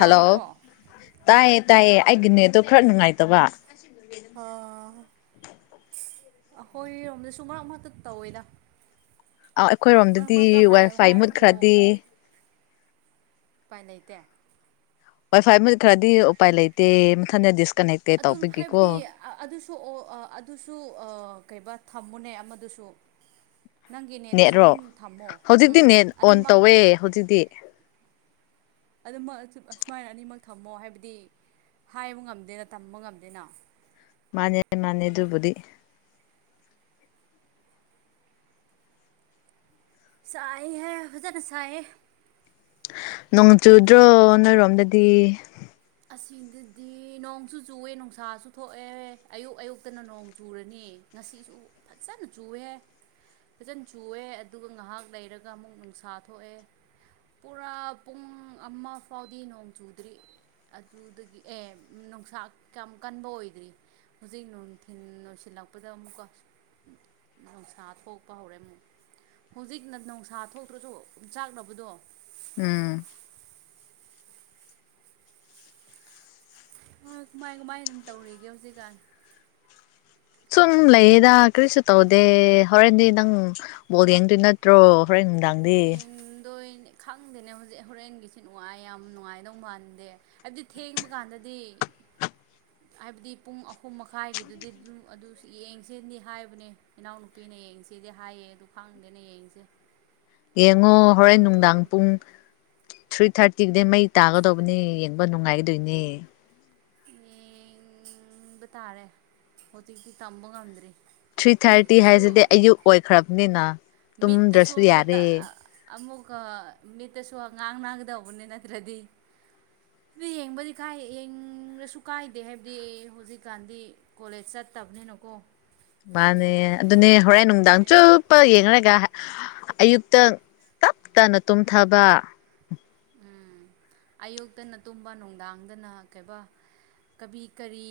Hello ꯍꯣꯏ ꯇꯥꯏꯌꯦ ꯇꯥꯏꯌꯦ ꯑꯩꯒꯤ ꯅꯦꯠꯇꯣ ꯈꯔ ꯅꯨꯡꯉꯥꯏꯇꯕ ꯑ ꯍ ꯑꯈꯣꯏꯔꯣꯝꯗꯁꯨ ꯃꯔꯛ ꯃꯔꯛꯇ ꯇꯧꯋꯦꯗ ꯑꯥꯎ ꯃꯔꯛ ꯑꯩꯈꯣꯏꯔꯣꯝꯗꯗꯤ ꯃꯔꯛꯇ ꯍꯥꯏ ꯋꯥꯏꯐꯥꯏ ꯍꯥꯏꯕꯕꯨ ꯃꯨꯠꯈ꯭ꯔꯗꯤ ꯄꯥꯏ ꯂꯩꯩꯇꯦ ꯋꯥꯏ ꯐꯥꯏ ꯃꯨꯠ ꯈ꯭ꯔꯗꯤ ꯎꯄꯥꯏ ꯂꯩꯇꯦ ꯃꯊꯟꯗ ꯗꯤꯁꯀꯅꯦꯛ ꯑꯗꯨꯝ ꯍꯥꯏꯕꯗꯤ ꯑꯥ ꯑꯗꯨꯁꯨ ꯑꯣ ꯑꯥ ꯑꯗꯨꯁꯨ ꯑꯥ ꯀꯩꯕꯥ ꯊꯝꯃꯨꯅꯦ ꯑꯃꯗꯨꯁꯨ ꯅꯪꯒꯤꯅꯦꯠ ꯑꯗꯨꯁꯨ ꯅꯦꯠꯔꯣ ꯑꯗꯨꯝ ꯊꯝꯃꯣ ꯎꯝ ꯑꯅꯤꯃꯛ ꯑꯦ ꯍꯧꯖꯤꯛꯇꯤ ꯑꯗꯨꯃꯛ ꯑꯆꯨ ꯑꯁꯨꯃꯥꯏꯅ ꯑꯅꯤꯃꯛ ꯊꯝꯃꯣ ꯍꯥꯏꯕꯗꯤ ꯍꯥꯏꯕ ꯉꯝꯗꯦꯅ ꯇꯝꯕ ꯉꯝꯗꯦꯅ ꯃꯥꯅꯦ ꯃꯥꯅꯦ ꯑꯗꯨꯕꯨꯗꯤ ꯁꯥꯏꯍ‌ꯦ ꯐꯖꯅ ꯁꯥꯏꯌꯦ ꯅꯣꯡ ꯆꯨꯗ꯭ꯔꯣ ꯅꯣꯏꯔꯣꯝꯗꯗꯤ ꯑꯁꯤꯗꯗꯤ ꯅꯣꯡꯁꯨ ꯆꯨꯑꯦ ꯅꯨꯡꯁꯥꯁꯨ ꯊꯣꯛꯑꯦ ꯑꯌꯨꯛ ꯑꯌꯨꯛꯇꯅ ꯅꯣꯡ ꯆꯨꯔꯅꯤ ꯉꯁꯤꯁꯨ ꯐꯖꯅ ꯆꯨꯑꯦ ꯐꯖꯟ ꯆꯨꯑꯦ ꯑꯗꯨꯒ ꯉꯥꯏꯍꯥꯛ ꯂꯩꯔꯒ ꯑꯃꯨꯛ ꯅꯨꯡꯁꯥ ꯊꯣꯛꯑꯦ ꯄꯨꯔꯥ ꯄꯨꯡ ꯑꯃ ꯐꯥꯎꯗꯤ ꯅꯣꯡ ꯆꯨꯗ꯭ꯔꯤ ꯑꯗꯨꯗꯒꯤ ꯑꯦ ꯅꯨꯡꯁꯥ ꯀꯌꯥꯝ ꯀꯟꯕ ꯑꯣꯏꯗ꯭ꯔꯤ ꯍꯧꯖꯤꯛ ꯅꯨꯡꯊꯤꯟ ꯅ‌ꯣꯏꯁꯤꯜꯂꯛꯄꯗ ꯑꯃꯨꯛꯀ ꯅꯨꯡꯁꯥ ꯊꯣꯛꯄ ꯍꯧꯔꯦ ꯑꯃꯨꯛ ꯍꯧꯖꯤꯛꯅ ꯅꯨꯡꯁꯥ ꯊꯣꯛꯇ꯭ꯔꯁꯨ ꯎꯝꯆꯥꯛꯅꯕꯗꯣ ꯎꯝ ꯍꯣꯏ ꯀꯃꯥꯏ ꯀꯃꯥꯏꯅ ꯇꯧꯔꯤꯒꯦ ꯍꯧꯖꯤꯛꯀꯥꯟ ꯎꯝ ꯂꯩꯌꯦꯗ ꯀꯔꯤꯁꯨ ꯇꯧꯗꯦ ꯍꯣꯔꯦꯟꯗꯤ ꯅꯪ ꯕꯣꯜ ꯌꯦꯡꯗꯣꯏ ꯅꯠꯇ꯭ꯔꯣ ꯍꯣꯔꯦꯟ ꯅꯨꯡꯗꯥꯡ ꯌꯦꯡꯗꯣꯏꯅꯦ ꯈꯪꯗꯦꯅꯦ ꯍꯧꯖꯤꯛ ꯍꯣꯔꯦꯟꯒꯤꯁꯤ ꯅꯨꯡꯉꯥꯏ ꯌꯥꯝ ꯅꯨꯡꯉꯥꯏꯗꯧ ꯃꯥꯟꯗꯦ ꯑꯗꯨ ꯊꯦꯡꯕ ꯀꯥꯟꯗꯗꯤ ꯍꯥꯏꯕꯗꯤ ꯄꯨꯡ ꯑꯍꯨꯝ ꯃꯈꯥꯏꯒꯤꯗꯨꯗꯤ ꯑꯗꯨꯝ ꯑꯗꯨ ꯌꯦꯡꯁꯤꯅꯤ ꯍꯥꯏꯕꯅꯦ‌ ꯏꯅꯥꯎꯅꯨꯄꯤꯅ ꯌꯦꯡꯁꯤꯗꯤ ꯍꯥꯏꯌꯦ ꯑꯗꯨ ꯈꯥꯡꯗꯦꯅ ꯌꯦꯡꯁꯦ ꯌꯦꯡꯉꯣ ꯍꯣꯔꯦꯟ ꯑꯃꯨꯛꯀ ꯅꯨꯡꯗꯥꯡ ꯄꯨꯡ ꯊ꯭ꯔꯤ ꯊꯥꯔꯇꯤꯒꯤꯗꯩ ꯃꯩ ꯇꯥꯒꯗꯧꯕꯅꯤ ꯌꯦꯡꯕ ꯅꯨꯡꯉꯥꯏꯗꯣꯏꯅꯦ ꯌꯦꯡꯕ ꯇꯥꯔꯦ ꯍꯧꯖꯤꯛꯇꯤ ꯇꯝꯕ ꯉꯝꯗ꯭ꯔꯤ ꯊ꯭ꯔꯤ ꯊꯥꯔꯇꯤ ꯃꯤꯠꯇꯁꯨ ꯍꯥꯏꯁꯤꯗꯤ ꯑꯌꯨꯛ ꯑꯣꯏꯈ꯭ꯔꯕꯅꯤꯅ ꯃꯤꯠꯇꯁꯨ ꯇꯨꯝꯗ꯭ꯔꯁꯨ ꯃꯨꯠꯇꯥ ꯌꯥꯔꯦ ꯑꯃꯨꯛꯀ ꯃꯤꯠꯇꯁꯨ ꯉꯥꯡ ꯅꯒꯗꯧꯕꯅꯤ ꯅꯠꯇ꯭ꯔꯗꯤ ꯐ꯭ꯔꯤ ꯌ‌ꯦꯡꯕꯩ ꯀꯥꯏ ꯌ‌ꯦꯡꯔꯁꯨ ꯀꯥꯏꯗ‌ꯦ ꯍꯥꯏꯕꯗꯤ ꯍꯧꯖꯤꯛꯀꯥꯟꯗꯤ ꯀꯣꯂꯦꯖ ꯆꯠꯇꯕꯅꯤꯅꯀꯣ ꯃꯥꯅꯦ ꯑꯗꯨꯅꯦ ꯍꯣꯔꯦꯟ ꯅꯨꯡꯗꯥꯡ ꯆꯨꯞ ꯄ ꯌꯦꯡꯔꯒ ꯑꯌꯨꯛꯇ ꯇꯞ ꯇꯅ ꯇꯨꯝꯊꯕ ꯎꯝ ꯑꯌꯨꯛꯇꯅ ꯇꯨꯝꯕ ꯅꯨꯡꯗꯥꯡꯗꯅ ꯀꯩꯕ ꯀꯕꯤ ꯀꯔꯤ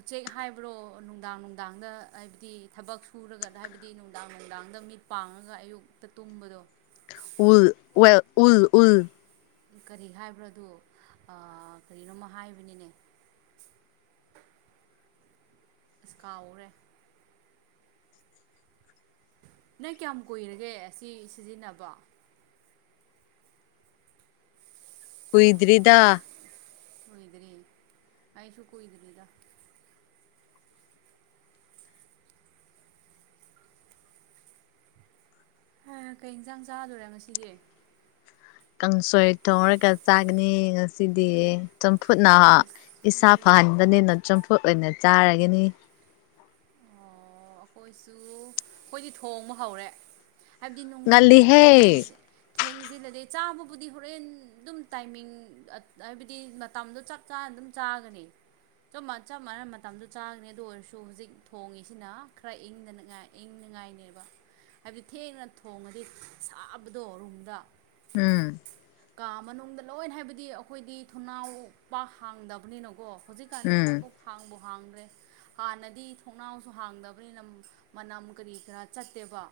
ꯎꯆꯦꯛ ꯍꯥꯏꯕ꯭ꯔꯣ ꯅꯨꯡꯗꯥꯡ ꯅꯨꯡꯗꯥꯡꯗ ꯍꯥꯏꯕꯗꯤ ꯊꯕꯛ ꯁꯨꯔꯒ ꯍꯥꯏꯕꯗꯤ ꯅꯨꯡꯗꯥꯡ ꯅꯨꯡꯗꯥꯡꯗ ꯃꯤꯠ ꯄꯥꯡꯉꯒ ꯑꯌꯨꯛꯇ ꯇꯨꯝꯕꯗꯣ ꯎꯜ ꯋ‌ꯦꯜ ꯎꯜ ꯎꯜ ꯀꯔꯤ ꯍꯥꯏꯕ꯭ꯔꯗ‌ꯣ ꯑꯥ ꯀꯔꯤꯅꯣꯃ ꯍꯥꯏꯕꯅꯤꯅꯦ ꯑꯁ ꯀꯥꯎꯔꯦ ꯅꯪ ꯀꯌꯥꯝ ꯀꯨꯏꯔꯒꯦ ꯑꯁꯤ ꯁꯤꯖꯤꯟꯅꯕ ꯀꯨꯏ ꯀꯨꯏ ꯀꯨꯏꯗ꯭ꯔꯤ ꯑꯩꯁꯨ ꯀꯨꯏꯗ꯭ꯔꯤꯗ [inaudible] ꯍꯥ ꯀꯩ ꯏꯟꯁꯥꯡ ꯆꯥꯗꯣꯔꯦ ꯉꯁꯤꯗꯤ ꯀꯥꯡꯁꯣꯏ ꯊꫭꯡꯉꯒ ꯆꯥꯒꯅꯤ ꯉꯁꯤꯗꯤ ꯆꯝꯐꯨꯠꯅ ꯏꯁꯥ ꯑꯩꯈꯣꯏꯁꯨ ꯐꯍꯟꯕꯅꯤꯅ ꯆꯝꯐꯨꯠ ꯑꯣꯏꯅ ꯆꯥꯔꯒꯅꯤ ꯑꯣ ꯑꯩꯈꯣꯏꯁꯨ ꯑꯩꯈꯣꯏꯗꯤ ꯊꯣꯡꯕ ꯍꯧꯔꯦ ꯍꯥꯏꯕꯗꯤ ꯅꯨꯡꯅ ꯍꯥꯏꯕꯗꯤ ꯉꯜꯂꯤꯍꯦ ꯊꯦꯡꯁꯦ ꯊꯦꯡꯖꯤꯜꯂꯗꯤ ꯆꯥꯕꯕꯨꯗꯤ ꯍꯣꯔꯦꯟ ꯑꯗꯨꯝ ꯇꯥꯏꯃꯤꯡ ꯍꯥꯏꯕꯗꯤ ꯃꯇꯝꯗꯣ ꯆꯥꯞ ꯆꯥꯅ ꯑꯗꯨꯝ ꯆꯥꯒꯅꯤ ꯆꯞ ꯃꯥꯟꯅꯕ ꯃꯇꯝꯗ ꯆꯥꯒꯅꯤ ꯑꯗꯨ ꯑꯣꯏꯔꯁꯨ ꯍꯧꯖꯤꯛ ꯊꯣꯡꯉꯤꯁꯤꯅ ꯈꯔ ꯏꯪꯅꯅꯥꯉꯥꯏ ꯈꯔꯥ ꯏꯪꯅꯉꯥꯏꯅꯦꯕ ꯍꯥꯏꯕꯗꯤ ꯊꯦꯡꯅ ꯊꯣꯡꯉꯗꯤ ꯁꯥꯕꯗꯣ ꯔꯨꯝꯗ ꯎꯝ ꯀꯥ ꯃꯅꯨꯡꯗ ꯂꯣꯏ ꯍꯥꯏꯕꯗꯤ ꯑꯩꯈꯣꯏꯗꯤ ꯊꯣꯡꯅꯥꯎ ꯄꯥꯛ ꯍꯥꯡꯗꯕꯅꯤꯅꯀꯣ ꯍꯧꯖꯤꯛꯀꯥꯟꯗꯤ ꯎꯝ ꯈꯔꯕꯨꯛ ꯍꯥꯡꯕꯨ ꯍꯥꯡꯗ꯭ꯔꯦ ꯍꯥꯟꯅꯗꯤ ꯊꫭꯡꯅꯥꯎꯁꯨ ꯍꯥꯡꯗꯕꯅꯤꯅ ꯃꯅꯝ ꯀꯔꯤ ꯀꯔꯥ ꯆꯠꯇꯦꯕ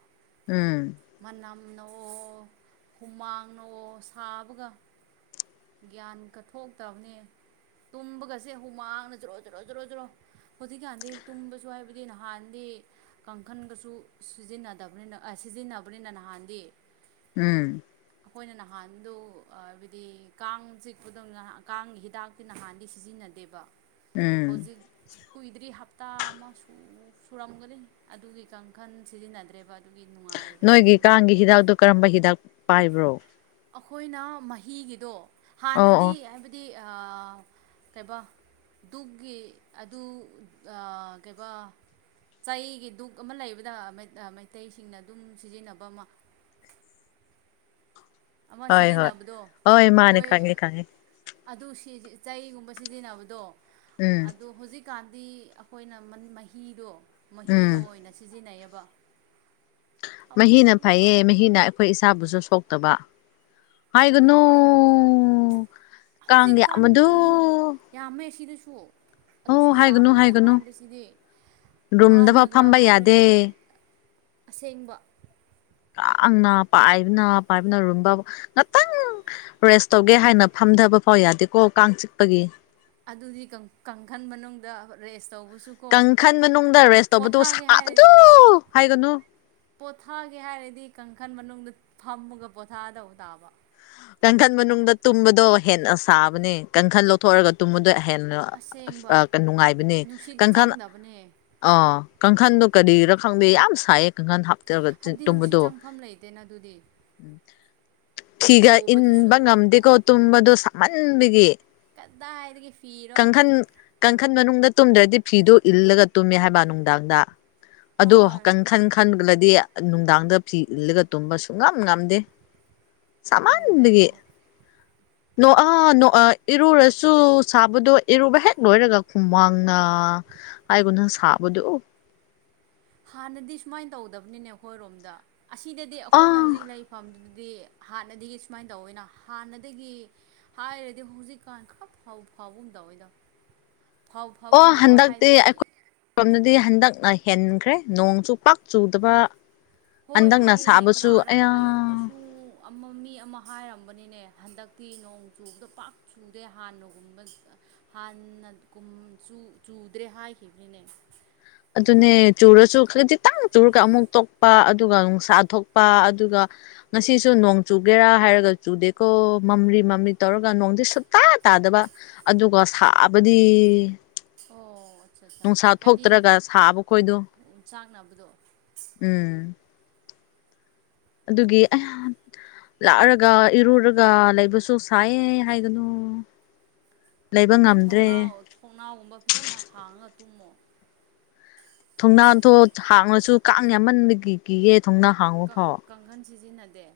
ꯎꯝ ꯃꯅꯝ ꯅꯑꯣ ꯍꯨꯃꯥꯡꯅꯑꯣ ꯁꯥꯕꯒ ꯒ꯭ꯌꯥꯟꯀ ꯊꯣꯛꯇꯕꯅꯦ ꯇꯨꯝꯕꯒꯁꯦ ꯍꯨꯃꯥꯡꯅ ꯖꯔꯣ ꯖꯔꯣ ꯖꯔꯣ ꯖꯔꫭ ꯍꯧꯖꯤꯛꯀꯤ ꯍꯥꯟꯗꯤ ꯇꯨꯝꯕꯁꯨ ꯍꯥꯏꯕꯗꯤ ꯅꯍꯥꯟꯗꯤ ꯀꯥꯡꯈꯟꯒꯁꯨ ꯁꯤꯖꯤꯟꯅꯗꯕꯅꯤꯅ ꯁꯤꯖꯤꯟꯅꯕꯅꯤꯅ ꯅꯍꯥꯟꯗꯤ ꯎꯝ ꯑꯩꯈꯣꯏꯅ ꯅꯍꯥꯟꯗꯨ ꯍꯥꯏꯕꯗꯤ ꯀꯥꯡ ꯆꯤꯛꯄꯗꯨ ꯉꯍꯥꯟ ꯀꯥꯡꯒꯤ ꯍꯤꯗꯥꯛꯇꯤ ꯅꯍꯥꯟꯗꯤ ꯁꯤꯖꯤꯟꯅꯗꯦꯕ ꯎꯝ ꯍꯧꯖꯤꯛ ꯀꯨꯏꯗ꯭ꯔꯤ ꯍꯞꯇꯥ ꯑꯃꯥ ꯁꯨ ꯁꯨꯔꯝꯒꯅꯤ ꯑꯗꯨꯒꯤ ꯀꯥꯡꯈꯟ ꯁꯤꯖꯤꯟꯅꯗ꯭ꯔꯦꯕ ꯑꯗꯨꯒꯤ ꯅꯨꯡꯉꯥꯏꯕꯅꯦ ꯅꯣꯏꯒꯤ ꯇꯨꯡꯕꯗ ꯀꯥꯡꯒꯤ ꯍꯤꯗꯥꯛꯇꯣ ꯀꯔꯝꯕ ꯍꯤꯗꯥꯛ ꯄꯥꯏꯕ꯭ꯔꯣ ꯑꯩꯈꯣꯏꯅ ꯃꯍꯤꯒꯤꯗꯣ ꯑꯣ ꯑꯣ ꯍꯥꯟꯅꯗꯤ ꯍꯥꯏꯕꯗꯤ ꯑꯥ ꯀꯩꯕꯥ ꯗꯨꯛꯒꯤ ꯑꯗꯨ ꯑꯥ ꯀꯩꯕꯥ ꯆꯩꯒꯤ ꯗꯨꯛ ꯑꯃꯥ ꯂꯩꯕꯗ ꯃꯩꯇꯩꯁꯤꯡꯅ ꯑꯗꯨꯝ ꯁꯤꯖꯤꯟꯅꯕ ꯑꯃꯥ ꯑꯃꯥ ꯍꯣꯏ ꯍꯣꯏ ꯁꯤꯖꯤꯟꯅꯕꯗꯣ ꯍꯣꯏ ꯃꯥꯅꯦ ꯃꯣꯏ ꯈꯪꯉꯦ ꯈꯪꯉꯦ ꯑꯗꯨ ꯁꯤꯖꯤꯟ ꯆꯩꯒꯨꯝꯕ ꯁꯤꯖꯤꯟꯅꯕꯗꯣ ꯎꯝ ꯑꯗꯨ ꯍꯧꯖꯤꯛ ꯍꯧꯖꯤꯛꯀꯥꯟꯗꯤ ꯑꯩꯈꯣꯏꯅ ꯃꯍꯤꯗꯣ ꯎꯝ ꯃꯍꯤꯗꯣ ꯑꯣꯏꯅꯥ ꯁꯤꯖꯤꯟꯅꯩꯌꯦꯕ ꯃꯍꯤꯅ ꯑꯗꯨ ꯐꯩꯌꯦ ꯐꯕꯅꯦ ꯃꯍꯤꯅ ꯑꯩꯈꯣꯏ ꯏꯁꯥꯕꯨꯁꯨ ꯁꯣꯛꯇꯕ ꯑꯗꯨ ꯍꯥꯏꯒꯅꯨ ꯑꯩꯈꯣꯏꯅ ꯀꯥꯡꯒꯤ ꯍꯧꯖꯤꯛꯀꯥꯟ ꯑꯃꯗꯨ ꯌꯥꯝꯃꯦ ꯁꯤꯗꯁꯨ ꯑꯣ ꯑꯗꯨꯁꯨ ꯍꯥꯏꯒꯅꯨ ꯌꯥꯝꯃꯦ ꯍꯥꯏꯒꯅꯨ ꯍꯥꯏꯕꯁꯤꯗꯤ ꯔꯨꯝꯗꯐꯥꯎ ꯍꯥꯟꯅꯒ ꯐꯝꯕ ꯍꯥꯏꯔꯗꯤ ꯌꯥꯗꯦ ꯑꯁꯦꯡꯕ ꯀꯥꯡꯅ ꯄꯥꯏꯕꯅ ꯄꯥꯏꯕꯅꯔꯨꯝꯗ ꯉꯥꯛꯇꯪ ꯔꯦꯁ ꯇꯧꯒꯦ ꯍꯥꯏꯅ ꯐꯝꯊꯥꯕ ꯐꯥꯎ ꯌꯥꯗꯦꯀꯣ ꯀꯥꯡ ꯆꯤꯛꯄꯒꯤ ꯑꯗꯨꯗꯤ ꯀꯥꯡ ꯀꯥꯡꯈꯟ ꯃꯅꯨꯡꯗ ꯔꯦꯁ ꯇꯧꯕꯁꯨ ꯀꯥꯡꯈꯟ ꯃꯅꯨꯡꯗ ꯔꯦꯁ ꯇꯧꯕꯗꯨ ꯍꯥꯏꯔ ꯁꯥꯕꯗꯨ ꯍꯥꯏꯒꯅꯨ ꯄꯣꯊꯥꯒꯦ ꯍꯥꯏꯔꯗꯤ ꯀꯥꯡꯈꯜ ꯃꯅꯨꯡꯗ ꯐꯝꯃꯒ ꯄꯣꯊꯥꯗꯧꯕ ꯇꯥꯕ ꯀꯥꯡꯈꯟ ꯃꯅꯨꯡꯗ ꯇꯨꯝꯕꯗꯣ ꯍꯦꯟꯅ ꯁꯥꯕꯅꯦ ꯀꯥꯡꯈꯟ ꯂꫭꯛ ꯊꯣꯛꯑꯒ ꯇꯨꯝꯕꯗꯣ ꯍꯦꯟꯅ ꯑꯁꯦꯡꯕ ꯑꯥ ꯅꯨꯡꯉꯥꯏꯕꯅꯤ ꯅꯨꯡꯁꯤꯗꯤ ꯀꯥꯡꯟ ꯈꯜ ꯆꯪꯗꯕꯅꯦ ꯑꫭ ꯀꯥꯡꯈꯟꯗꯣ ꯀꯔꯤꯔꯥ ꯈꯪꯗꯦ ꯌꯥꯝ ꯁꯥꯏꯌꯦ ꯀꯥꯡꯈꯟ ꯍꯥꯞ ꯒ ꯍꯥꯏꯕꯗꯤ [unintelligible] ꯅꯨꯡꯁꯤ ꯇꯝꯕꯗꯣ ꯆꯪꯐꯝ ꯂꯩꯇꯦꯅ ꯑꯗꯨꯗꯤ ꯊꯤꯒ ꯍꯣꯕꯗꯨꯁꯨ ꯏꯟꯕ ꯉꯝꯗꯦꯀꯣ ꯇꯨꯝꯕꯗꯣ ꯁꯃꯟꯕꯒꯤ ꯀꯗꯥꯏꯗꯒꯤ ꯐꯤꯔꯣ ꯀꯡꯈꯟ ꯀꯡꯈꯟ ꯃꯅꯨꯡꯗ ꯇꯨꯝꯗ꯭ꯔꯗꯤ ꯐꯤꯗꯨ ꯏꯜꯂꯒ ꯇꯨꯝꯃꯦ ꯍꯥꯏꯕ ꯅꯨꯡꯗꯥꯡꯗ ꯑꯗꯣ ꯀꯪꯈꯟ ꯈꯟꯂꯗꯤ ꯅꯨꯡꯗꯥꯡꯗ ꯐꯤ ꯏꯜꯂꯒ ꯇꯨꯝꯕꯁꯨꯨꯡ ꯉꯝ ꯉꯝꯗꯦ ꯉꯝꯗꯦ ꯁꯃꯟꯕꯒꯤ ꯑꯩꯈꯣꯏꯁꯨ ꯅꯣꯛꯑ ꯅꯣꯛꯑ ꯏꯔꯨꯔꯁꯨ ꯁꯥꯕꯗꯣ ꯏꯔꯨꯕ ꯍꯦꯛ ꯂꯣꯏꯔꯒ ꯍꯨꯃꯥꯡꯅ ꯑꯩꯒꯣꯟꯅ ꯁꯥꯕꯗꯨ ꯑꯣ ꯍꯥꯟꯅꯗꯤ ꯁꯨꯃꯥꯏꯅ ꯇꯧꯗꯕꯅꯤꯅꯦ ꯑꯈꯣꯏꯔꯣꯝꯗ ꯑꯁꯤꯗꯗꯤ ꯑꯈꯣꯏꯅ ꯑꯥ ꯍꯧꯖꯤꯛ ꯂꯩ- ꯐꯝꯗꯨꯗꯤ ꯍꯥꯟꯅꯗꯒꯤ ꯁꯨꯃꯥꯏꯅ ꯇꯧꯋꯦꯅ ꯍꯥꯟꯅꯗꯒꯤ ꯍꯥꯏꯔꯗꯤ ꯍꯧꯖꯤꯛꯀꯥꯟ ꯈꯔ ꯐꯥꯎꯐꯕꯒꯨꯝ ꯇꯧꯋꯦꯗ ꯐꯧꯐꯕꯒꯨꯝ ꯇꯧꯋꯦ ꯍꯥꯏꯗꯤ ꯁꯣꯝꯗꯗꯤ ꯍꯟꯗꯛꯅ ꯍꯦꯟꯈ꯭ꯔꯦ ꯅꯣꯡꯁꯨꯨ ꯄꯥꯛ ꯆꯨꯗꯕ ꯍꯣꯏ ꯍꯟꯗꯛꯅ ꯍꯥꯏꯅꯦ ꯁꯥꯕꯁꯨ ꯀꯔꯥꯔ ꯑꯌꯥ ꯑꯌꯨꯛꯇꯨꯁꯨ ꯑꯃ ꯃꯤ ꯑꯃ ꯍꯥꯏꯔꯝꯕꯅꯦꯅꯦ ꯍꯟꯗꯛꯇꯤ ꯅꯣꯡ ꯆꯨꯕꯗ ꯄꯥꯛ ꯆꯨꯗꯦ ꯍꯥꯟꯅꯒꯨꯝꯕ ꯍꯥꯟꯅ ꯀꯨꯝ ꯆꯨ ꯆꯨꯗ꯭ꯔꯦ ꯍꯥꯏꯈꯤꯕꯅꯤꯅꯦ ꯑꯗꯨꯅꯦ ꯆꯨꯔꯁꯨ ꯈꯖꯤꯇꯪ ꯆꯨꯔꯒ ꯑꯃꯨꯛ ꯇꯣꯛꯄ ꯑꯗꯨꯒ ꯅꯨꯡꯁꯥ ꯊꯣꯛꯄ ꯑꯗꯨꯒ ꯉꯁꯤꯁꯨ ꯅꯣꯡ ꯆꯨꯒꯦꯔꯥ ꯍꯥꯏꯔꯒ ꯆꯨꯗꯦꯀꯣ ꯃꯝꯔꯤ ꯃꯃꯤ ꯇꯧꯔꯒ ꯅꯣꯡꯗꯤ ꯁꯨꯇꯥ ꯇꯥꯗꯕ ꯑꯗꯨꯒ ꯁꯥꯕꯗꯤ ꯑꯣ ꯁꯠꯁꯥ ꯅꯨꯡꯁꯥ ꯍꯥꯏꯕꯗꯤ ꯊꯣꯛꯇ꯭ꯔꯒ ꯁꯥꯕ ꯈꯣꯏꯗꯣ ꯆꯥꯛꯅꯕꯗꯣ ꯎꯝ ꯑꯗꯨꯒꯤ [unintelligible] ꯂꯥꯛꯑꯔꯒ ꯏꯔꯨꯔꯒ ꯂꯩꯕꯁꯨ ꯁꯥꯏꯌꯦ ꯍꯥꯏꯒꯅꯨ ꯂꯩꯕ ꯅꯣꯏ ꯉꯝꯗ꯭ꯔꯦ ꯊꯣꯡꯅꯥꯎ ꯊꯣꯡꯅꯥꯎꯒꯨꯝꯕ ꯐꯖꯅ ꯍꯥꯡꯉꯒ ꯇꯨꯝꯃꯣ ꯊꯣꯡꯅꯥꯗꯣ ꯍꯥꯡꯉꯁꯨ ꯀꯥꯡ ꯌꯥꯝꯃꯟꯕꯒꯤ ꯀꯤꯒꯦ ꯊꯣꯡꯅꯥ ꯍꯥꯡꯕ ꯐꯥꯎ ꯀꯡꯈꯟ ꯁꯤꯖꯤꯟꯅꯗꯦ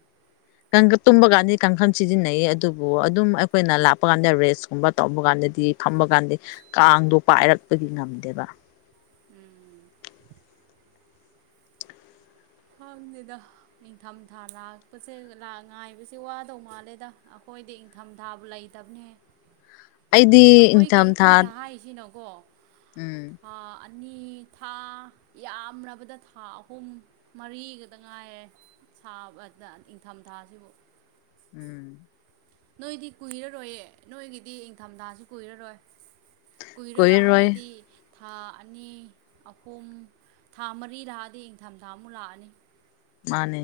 ꯀꯟꯒꯥ ꯇꯨꯝꯕ ꯀꯥꯟꯗꯤ ꯀꯥꯡꯈꯟ ꯁꯤꯖꯤꯟꯅꯩꯌꯦ ꯑꯗꯨꯕꯨ ꯑꯗꯨꯝ ꯑꯩꯈꯣꯏꯅ ꯂꯥꯛꯄ ꯀꯥꯟꯗ ꯔꯦꯁꯀꯨꯝꯕ ꯇꯧꯕ ꯀꯥꯟꯗꯗꯤ ꯊꯝꯕ ꯀꯥꯟꯗꯤ ꯀꯥꯡꯗꯣ ꯄꯥꯏꯔꯛꯄꯒꯤ ꯉꯝꯗꯦꯕ ꯎꯝ ꯈꯪꯅꯤꯗ ꯅꯤꯡꯊꯝꯊꯥ ꯂꯥꯛꯄꯁꯦ ꯂꯥ ꯉꯥꯏꯕꯁꯦ ꯋꯥꯗꯧ ꯃꯥꯜꯂꯦꯗ ꯑꯈꯣꯏꯗꯤ ꯏꯪꯊꯝꯊꯥꯕꯨ ꯂꯩ ꯇꯕꯅꯦ ꯑꯩꯗꯤ ꯏꯪꯊꯝꯊꯥ ꯍꯥꯏꯁꯤꯅꯀꯣ ꯎꯝ ꯊꯥ ꯑꯅꯤ ꯊꯥ ꯌꯥꯝꯔꯕꯗ ꯊꯥ ꯑꯍꯨꯝ ꯃꯔꯤꯒꯗ ꯉꯥꯏꯔꯦ ꯁꯥꯕꯗ ꯏꯪꯊꯝꯊꯥꯁꯤꯕꯨ ꯎꯝ ꯅꯣꯏꯗꯤ ꯀꯨꯏꯔꯔꯣꯏꯌꯦ ꯅꯣꯏꯒꯤꯗꯤ ꯏꯪꯊꯝꯊꯥꯁꯨ ꯀꯨꯏꯔꯔꯣꯏ ꯀꯨꯏꯔꯔꯣꯏ ꯍꯥꯏꯔꯗꯤ ꯊꯥ ꯑꯅꯤ ꯑꯍꯨꯝ ꯊꯥ ꯃꯔꯤ ꯂꯥꯛꯑꯗꯤ ꯏꯪꯊꯝꯊꯥ ꯑꯃꯨꯛ ꯂꯥꯛꯑꯅꯤ ꯃꯥꯅꯦ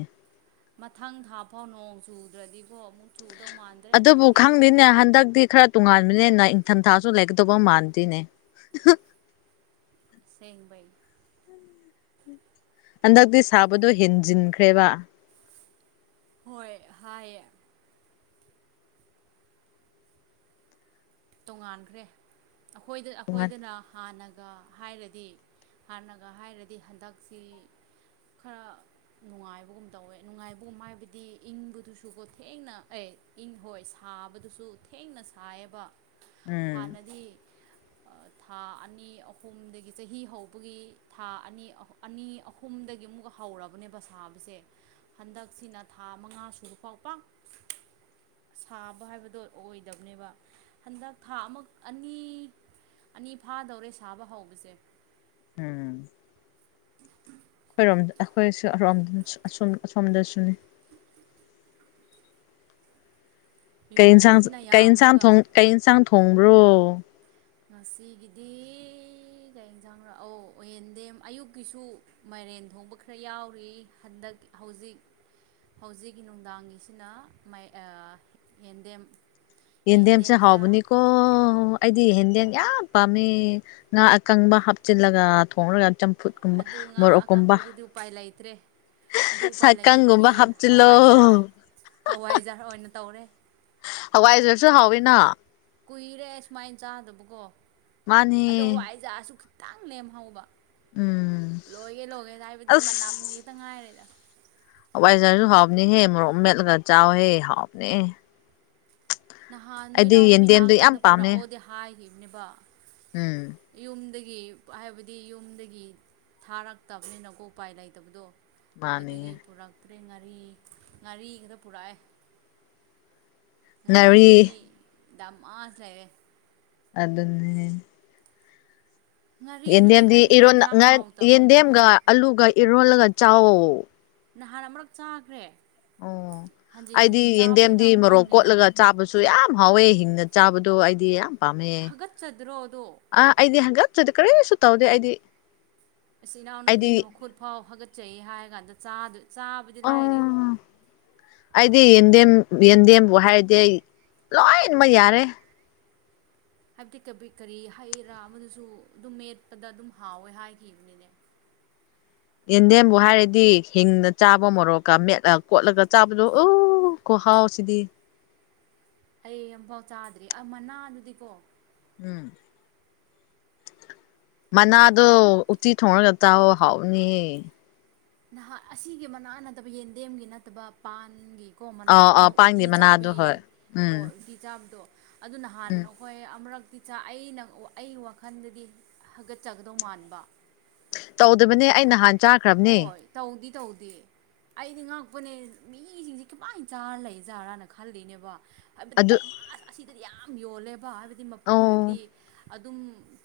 ꯃꯊꯪ ꯊꯥ ꯐꯥꯎ ꯅꯣꯡ ꯆꯨꯗ꯭ꯔꯗꯤꯀꯣ ꯑꯃꯨꯛ ꯆꯨꯗꯧ ꯃꯥꯥꯟ ꯑꯗꯨꯕꯨ ꯈꯪꯗꯦꯅꯦ ꯍꯟꯗꯛꯗꯤ ꯈꯔ ꯇꯣꯉꯥꯟꯕꯅꯦꯅ ꯏꯪꯊꯝ ꯊꯥꯁꯨ ꯂꯩꯒꯗꯧꯕ ꯃꯥꯟꯗꯦꯅꯦ ꯁꯦꯡꯕꯩ ꯍꯟꯗꯛꯗꯤ ꯁꯥꯕꯗꯣ ꯍꯦꯟꯖꯤꯟꯈ꯭ꯔꯦꯕ ꯍꯣꯏ ꯍꯥꯏꯌꯦ ꯇꯣꯉꯥꯟꯈ꯭ꯔꯦ ꯑꯩꯈꯣꯏꯗ ꯇꯣꯉꯥꯟ ꯑꯩꯈꯣꯏꯗꯅ ꯍꯥꯟꯅꯒ ꯍꯥꯏꯔꯗꯤ ꯍꯥꯟꯅꯒ ꯍꯥꯏꯔꯗꯤ ꯍꯟꯗꯛꯁꯤ ꯈꯔ ꯅꯨꯡꯉꯥꯏꯕꯒꯨꯝ ꯇꯧꯋꯦ ꯅꯨꯡꯉꯥꯏꯕꯒꯨꯝ ꯍꯥꯏꯕꯗꯤ ꯏꯪꯕꯗꯨꯁꯨꯀꯣ ꯊꯦꯡꯅ ꯑꯩ ꯏꯪ ꯍꯣꯏ ꯁꯥꯕꯗꯨꯁꯨ ꯊꯦꯡꯅ ꯁꯥꯏꯑꯕ ꯎꯝ ꯍꯥꯟꯅꯗꯤ ꯑ ꯊꯥ ꯑꯅꯤ ꯑꯍꯨꯝꯗꯒꯤ ꯆꯍꯤ ꯍꯧꯕꯒꯤ ꯊꯥ ꯑꯅꯤ ꯑꯍꯨ ꯑꯅꯤ ꯑꯍꯨꯝ ꯍꯨꯝꯗꯒꯤ ꯑꯃꯨꯛꯀ ꯍꯧꯔꯕꯅꯦꯕ ꯁꯥꯕꯁꯦ꯫ ꯍꯟꯗꯛꯁꯤꯅ ꯊꯥ ꯃꯉꯥ ꯁꯨꯕꯐꯥꯎ ꯄꯥꯛ ꯁꯥꯕ ꯍꯥꯏꯕꯗꯣ ꯑꯣꯏꯗꯕꯅꯦꯕ꯫ ꯍꯟꯗꯛ ꯊꯥ ꯑꯃꯛ ꯑꯅꯤ ꯑꯅꯤ ꯐꯥꯗꯧꯔꯦ ꯁꯥꯕ ꯍꯧꯕꯁꯦ꯫ ꯎꯝ꯫ ꯑꯩꯈꯣꯏꯔꯣꯝꯗ ꯑꯩꯈꯣꯏꯑꯁꯣꯔꯣꯝꯗꯁꯨ ꯑꯁꯣꯝ ꯑꯁꯣꯝꯗꯁꯨꯅꯤ꯫ ꯀꯩ ꯑꯦꯟꯁꯥꯡ ꯅꯣꯡꯁꯤꯅ ꯀꯩ ꯑꯦꯟꯁꯥꯡ ꯌꯥꯝꯕꯒ ꯊꯣꯡ ꯀꯩ ꯑꯦꯟꯁꯥꯡ ꯊꯣꯡꯕ꯭ꯔꯣ꯫ ꯉꯁꯤꯒꯤꯗꯤ ꯀꯩ ꯏꯟꯖꯥꯡꯔ ꯑꯣ ꯑꯣꯌꯦꯟꯗꯦꯝ ꯑꯌꯨꯛꯀꯤꯁꯨ꯫ ꯃꯥꯏꯔꯦꯟ ꯊꯣꯡꯕ ꯈꯔ ꯌꯥꯎꯔꯤ ꯍꯟꯗꯛ ꯍꯧꯖꯤꯛ꯫ ꯍꯧꯖꯤꯛꯀꯤ ꯅꯨꯡꯗꯥꯡꯒꯤꯁꯤꯅ ꯃꯥꯏ ꯑ ꯌꯦꯟꯗꯦꯝ꯫ ꯌꯦꯟꯗꯦꯝꯁꯦ ꯌꯦꯟꯗꯦꯝꯗ ꯍꯥꯎꯕꯅꯤꯀꯣ ꯑꯩꯗꯤ ꯍꯦꯟꯗꯦꯝ ꯍꯣꯏ ꯌꯥꯝ ꯄꯥꯝꯃꯦ꯫ ꯉꯥ ꯑꯀꯪꯕ ꯍꯥꯞꯆꯤꯜꯂꯒ ꯊꯣꯡꯔꯒ ꯆꯝ ꯐꯨꯠ ꯀꯨꯝꯕ ꯑꯗꯨ ꯉꯥ ꯃꯣꯔꯣꯛ ꯀꯨꯝꯕ꯫ ꯑꯀꯪꯕꯗꯨꯗꯤ ꯎꯄꯥꯏ ꯂꯩꯇ꯭ꯔꯦ ꯑꯗꯨ ꯁꯥ ꯎꯄꯥꯏ ꯀꯪꯒꯨꯝꯕ ꯂꯩꯇꯕꯒꯤ ꯍꯥꯞꯆꯤꯜꯂꯣ꯫ ꯍꯋꯥꯏꯖꯥꯔ ꯍꯋꯥꯏꯖꯥꯔ ꯑꯣꯏꯅ ꯇꯧꯔꯦ ꯍꯋꯥꯏꯖꯔꯁꯨ ꯍꯥꯎꯋꯤꯅ꯫ ꯀꯨꯏꯔꯦ ꯁꯨꯃꯥꯏꯅ ꯆꯥꯗꯕꯀꯣ ꯃꯥꯅꯤ ꯑꯗꯣ ꯍꯋꯥꯏꯖꯥꯔꯁꯨ ꯈꯤꯠ ꯇꯪ ꯂꯦꯝꯍꯧꯕ ꯎꯝ ꯂꯣꯏꯒꯦ ꯂꯣꯏꯒꯦ ꯍꯥꯏꯕꯗꯤ ꯃꯅꯝꯒꯤꯇꯪ ꯉꯥꯏꯔꯦꯗ꯫ ꯍꯋꯥꯏꯖꯥꯔꯖꯨ ꯍꯥꯎꯕꯅꯦꯍꯦ ꯃꯣꯔꯣꯛ ꯃꯦꯠꯂꯒ ꯆꯥꯎꯍꯦ ꯍꯥꯎꯕꯅꯦ꯫ ꯅꯍꯥꯟꯗꯣ ꯑꯩꯗꯤ ꯏꯅꯥꯎ ꯅꯨꯄꯤ ꯌꯦꯟꯗꯦꯝꯗꯣ ꯌꯥꯝ ꯂꯥꯛꯑꯀꯥꯟꯗ ꯄꯥꯝꯃꯦ ꯄꯨꯔꯛꯑꯣꯗꯤ ꯍꯥꯏꯒꯤꯕꯅꯦꯕ꯫ ꯎꯝ꯫ ꯌꯨꯝꯗꯒꯤ ꯍꯥꯏꯕꯗꯤ ꯌꯨꯝꯗꯒꯤ ꯊꯥꯔꯛꯇꯕꯅꯤꯅꯀꯣ ꯎꯄꯥꯏ ꯂꯩꯇꯕꯗꯣ꯫ ꯑꯗꯨꯒꯤ ꯃꯥꯅꯦ ꯄꯨꯔꯛꯇ꯭ꯔꯦ ꯉꯥꯔꯤ ꯉꯥꯔꯤꯈꯛꯇ ꯄꯨꯔꯛꯑꯦ꯫ ꯉꯥꯔꯤ ꯉꯥꯔꯤꯗꯨꯗꯤ ꯗꯥꯝ ꯃꯥꯥꯁ ꯂꯩꯔꯦ꯫ ꯑꯗꯨꯟꯅꯦ꯫ ꯉꯥꯔꯤꯗꯨꯗꯤ ꯌꯦꯟꯗꯦꯝꯗꯤ ꯍꯥꯏꯕꯗꯤ ꯏꯔꯣꯟ ꯍꯦꯟꯖꯥꯡ ꯉꯠ ꯍꯥꯎꯇꯕꯅꯤꯅꯀꯣ ꯌꯦꯟꯗꯦꯝꯒ ꯑꯂꯨꯒ ꯏꯔꯣꯜꯂꯒ ꯆꯥꯎꯋꯣ꯫ ꯅꯍꯥꯟ ꯑꯃꯔꯛ ꯆꯥꯈ꯭ꯔꯦ꯫ ꯑꯣ ꯍꯟꯖꯤꯟ ꯑꯩꯗꯤ ꯍꯟꯖꯤꯟ ꯆꯥꯕꯗꯤ ꯌꯦꯟꯗꯦꯝꯗꯤ ꯃꯣꯔꯣꯛ ꯉꯝꯗ꯭ꯔꯕꯅꯤꯅ ꯀꯣꯠꯂꯒ ꯆꯥꯕ ꯁꯨ ꯌꯥꯝ ꯍꯥꯎꯋꯦ ꯍꯤꯡꯅ ꯆꯥꯕꯗꯣ ꯑꯩꯗꯤ ꯌꯥꯝ ꯄꯥꯝꯃꯦ꯫ ꯍꯥꯒꯠꯆꯗ꯭ꯔꯣ ꯑꯗꯣ ꯑ ꯑꯩꯗꯤ ꯍꯪꯒꯠꯆꯗꯦ ꯀꯔꯤꯁꯨ ꯇꯧꯗꯦ ꯑꯩꯗꯤ꯫ ꯑꯁ ꯑꯩꯗꯤ ꯏꯅꯥꯎꯅꯨꯄꯤꯅ ꯃꯈꯨꯠ ꯐꯥꯎ ꯍꯒꯠꯆꯩ ꯍꯥꯏꯔ ꯀꯥꯟꯗ ꯆꯥꯗ ꯆꯥꯕꯗꯤ ꯑ ꯂꯥꯏꯔꯤ ꯑꯩꯗꯤ ꯌꯦꯟꯗꯦꯝ ꯌꯦꯟꯗꯦꯝꯕꯨ ꯍꯥꯏꯔꯗꯤ ꯑꯩ ꯂꯣꯏꯅꯃꯛ ꯌꯥꯔꯦ꯫ [unintelligible] ꯀꯔꯤ ꯍꯩꯔꯥ ꯑꯃꯗꯨꯁꯨ ꯑꯗꯨꯝ ꯃꯦꯠꯄꯗ ꯑꯗꯨꯝ ꯍꯥꯎꯋꯦ ꯍꯥꯏꯈꯤꯕꯅꯤꯅꯦ꯫ ꯌꯦꯟꯗꯦꯝꯕꯨ ꯍꯥꯏꯔꯗꯤ ꯍꯤꯡꯅ ꯆꯥꯕ ꯃꯣꯔꯣꯛꯀ ꯃꯦꯠꯂ ꯀꯣꯠꯂꯒ ꯆꯥꯕꯗꯨ ꯑꯨ꯫ ꯑꯨ ꯈꯨꯍꯥꯎꯁꯤꯗꯤ꯫ ꯑꯩ ꯑꯝꯐꯥꯎ ꯆꯥꯗ꯭ꯔꯤ ꯑ ꯃꯅꯥꯗꯨꯗꯤꯀꯣ ꯎꯝ [unintelligible] ꯃꯅꯥꯗꯣ ꯎꯇꯤ ꯊꯣꯡꯔꯒ ꯆꯥꯎꯑꯣ ꯍꯥꯎꯕꯅꯤꯍꯦ꯫ ꯅꯍꯥ ꯑꯁꯤꯒꯤ ꯃꯅꯥ ꯅꯠꯇꯕ ꯌꯦꯟꯗꯦꯝꯒꯤ ꯅꯠꯇꯕ ꯄꯥꯟꯒꯤ ꯀꯣ ꯃꯅꯥ ꯑꯥ ꯑꯃ ꯑꯥ ꯑꯨꯇꯤ ꯄꯥꯟꯒꯤ ꯃꯅꯥꯗꯣ ꯆꯥꯕꯒꯤ ꯍꯣꯏ [unintelligible] ꯎꯝ ꯍꯣꯏ ꯑꯨꯇꯤ ꯆꯥꯕꯗꯣ꯫ ꯑꯗꯨ ꯅꯍꯥꯟ ꯎꯝ ꯑꯩꯈꯣꯏ ꯑꯃꯨꯔꯛꯇꯤ ꯑꯩꯅ ꯑꯩꯒꯤ ꯋꯥꯈꯜꯗꯗꯤ ꯍꯥꯒꯠꯆꯒꯗꯧꯕ ꯃꯥꯟꯕ ꯇꯧꯗꯕꯅꯦ ꯑꯩ ꯅꯍꯥꯟ ꯆꯥꯈ꯭ꯔꯕꯅꯦ ꯍꯣꯏ ꯇꯧꯗꯤ ꯇꯧꯗꯦ ꯑꯩꯗꯤ ꯉꯛꯄꯅꯦ ꯃꯤꯁꯤꯡꯁꯦ ꯀꯃꯥꯏ ꯆꯥꯔꯂꯩꯖꯥꯠꯂꯅ ꯈꯜꯂꯤꯅꯦꯕ ꯍꯥꯏꯕꯗꯤ ꯑꯗꯨ ꯗꯃꯥꯗ ꯑꯁꯤꯗꯗꯤ ꯌꯥꯝ ꯌꯣꯜꯂꯦꯕ ꯍꯥꯏꯕꯗꯤ ꯑꯧ ꯍꯥꯏꯕꯗꯤ ꯑꯗꯨꯝ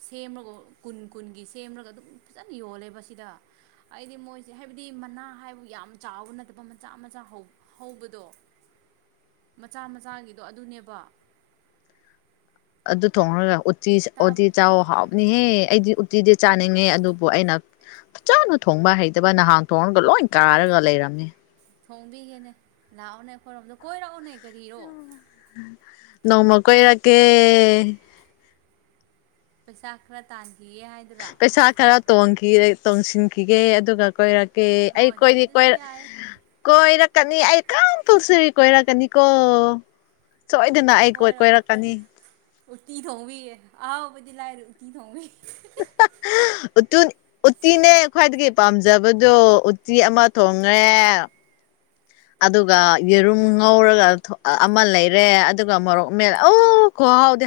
ꯁꯦꯝꯃꯒ ꯀꯨꯟ ꯀꯨꯟꯒꯤ ꯁꯦꯝꯔꯒ ꯑꯗꯨꯝ ꯐꯖꯅ ꯌꯣꯜꯂꯦ ꯁꯤꯗ ꯍꯥꯏꯗꯤ ꯃꯣꯏꯁꯦ ꯍꯥꯏꯕꯗꯤ ꯃꯅꯥ ꯍꯥꯏꯕꯨ ꯌꯥꯝ ꯆꯥꯎꯕ ꯅꯠꯇꯕ ꯃꯆꯥ ꯃꯆꯥ ꯍꯧ ꯍꯧꯕꯗꯣ ꯃꯆꯥ ꯃꯆꯥꯒꯤꯗꯣ ꯑꯗꯨꯅꯦꯕ ꯑꯗꯨ ꯊꯣꯡꯉꯒ ꯎꯠꯇꯤ ꯇꯥꯞ ꯎꯠꯇꯤ ꯆꯥꯎ ꯑꯧ ꯍꯥꯎꯕꯅꯤꯍꯦ ꯑꯩꯗꯤ ꯎꯠꯇꯤꯗꯤ ꯆꯥꯅꯤꯡꯉꯦ ꯑꯗꯨꯕꯨ ꯑꯩꯅ ꯐꯖꯅ ꯊꯣꯡꯕ ꯍꯩꯇꯕ ꯅꯍꯥꯟ ꯊꯣꯡꯉꯒ ꯂꯣꯏ ꯀꯥꯔꯒ ꯂꯩꯔꯝꯃꯦ ꯊꯣꯡꯕꯤꯒꯦꯅꯦ ꯂꯥꯛꯑꯣꯅꯦ ꯑꯩꯈꯣꯏꯔꯣꯝꯗ ꯀꯣꯏꯔꯛꯑꯣꯅꯦ ꯀꯔꯤꯔꯣ ꯅꯣꯡꯃ ꯀꯣꯏꯔꯛꯀꯦ ꯄꯩꯁꯥ ꯈꯔ ꯇꯥꯟꯈꯤꯒꯦ ꯍꯥꯏ ꯄꯩꯁꯥ ꯈꯔ ꯇꯣꯡ ꯇꯣꯡꯁꯤꯟꯈꯤꯒꯦ ꯑꯗꯨꯒ ꯀꯣꯏꯔꯛ ꯀꯦ ꯑꯩ ꯍꯣꯏ ꯍꯣꯏ ꯀꯣꯏꯗꯤ ꯀꯣꯏ ꯑꯗꯨꯁꯨ ꯌꯥꯏ ꯀꯣꯏꯔꯛꯀꯅꯤ ꯑꯩ ꯀꯝꯄꯜꯁꯔꯤ ꯀꯣꯏꯔꯛꯀꯅꯤꯀꯣ ꯁꯣꯏꯗꯅ ꯑꯩ ꯀꯣꯏꯔꯛꯀꯅꯤ ꯎꯠꯇꯤ ꯊꯣꯡꯕꯤꯒꯦ ꯑꯍꯥꯎꯕꯗꯤ ꯂꯥꯏꯔꯦ ꯎꯠꯇꯤ ꯊꯣꯡꯕꯤꯒꯦ [unintelligible] [inaudible] ꯑꯗꯨ ꯎꯠꯇꯤꯅꯦ ꯈ꯭ꯋꯥꯏꯗꯒꯤ ꯄꯥꯝꯖꯕꯗꯣ ꯎꯠꯇꯤ ꯑꯃ ꯊꯣꯡꯉꯦ [inaudible] ꯑꯗꯨꯒ ꯌꯦꯔꯨꯝ ꯉꯧꯔꯒ ꯑꯃ ꯂꯩꯔꯦ ꯑꯗꯨꯒ ꯃꯣꯔꯣꯛ ꯃꯦꯠ ꯑꯣ ꯈꯨꯍꯥꯎꯗꯤ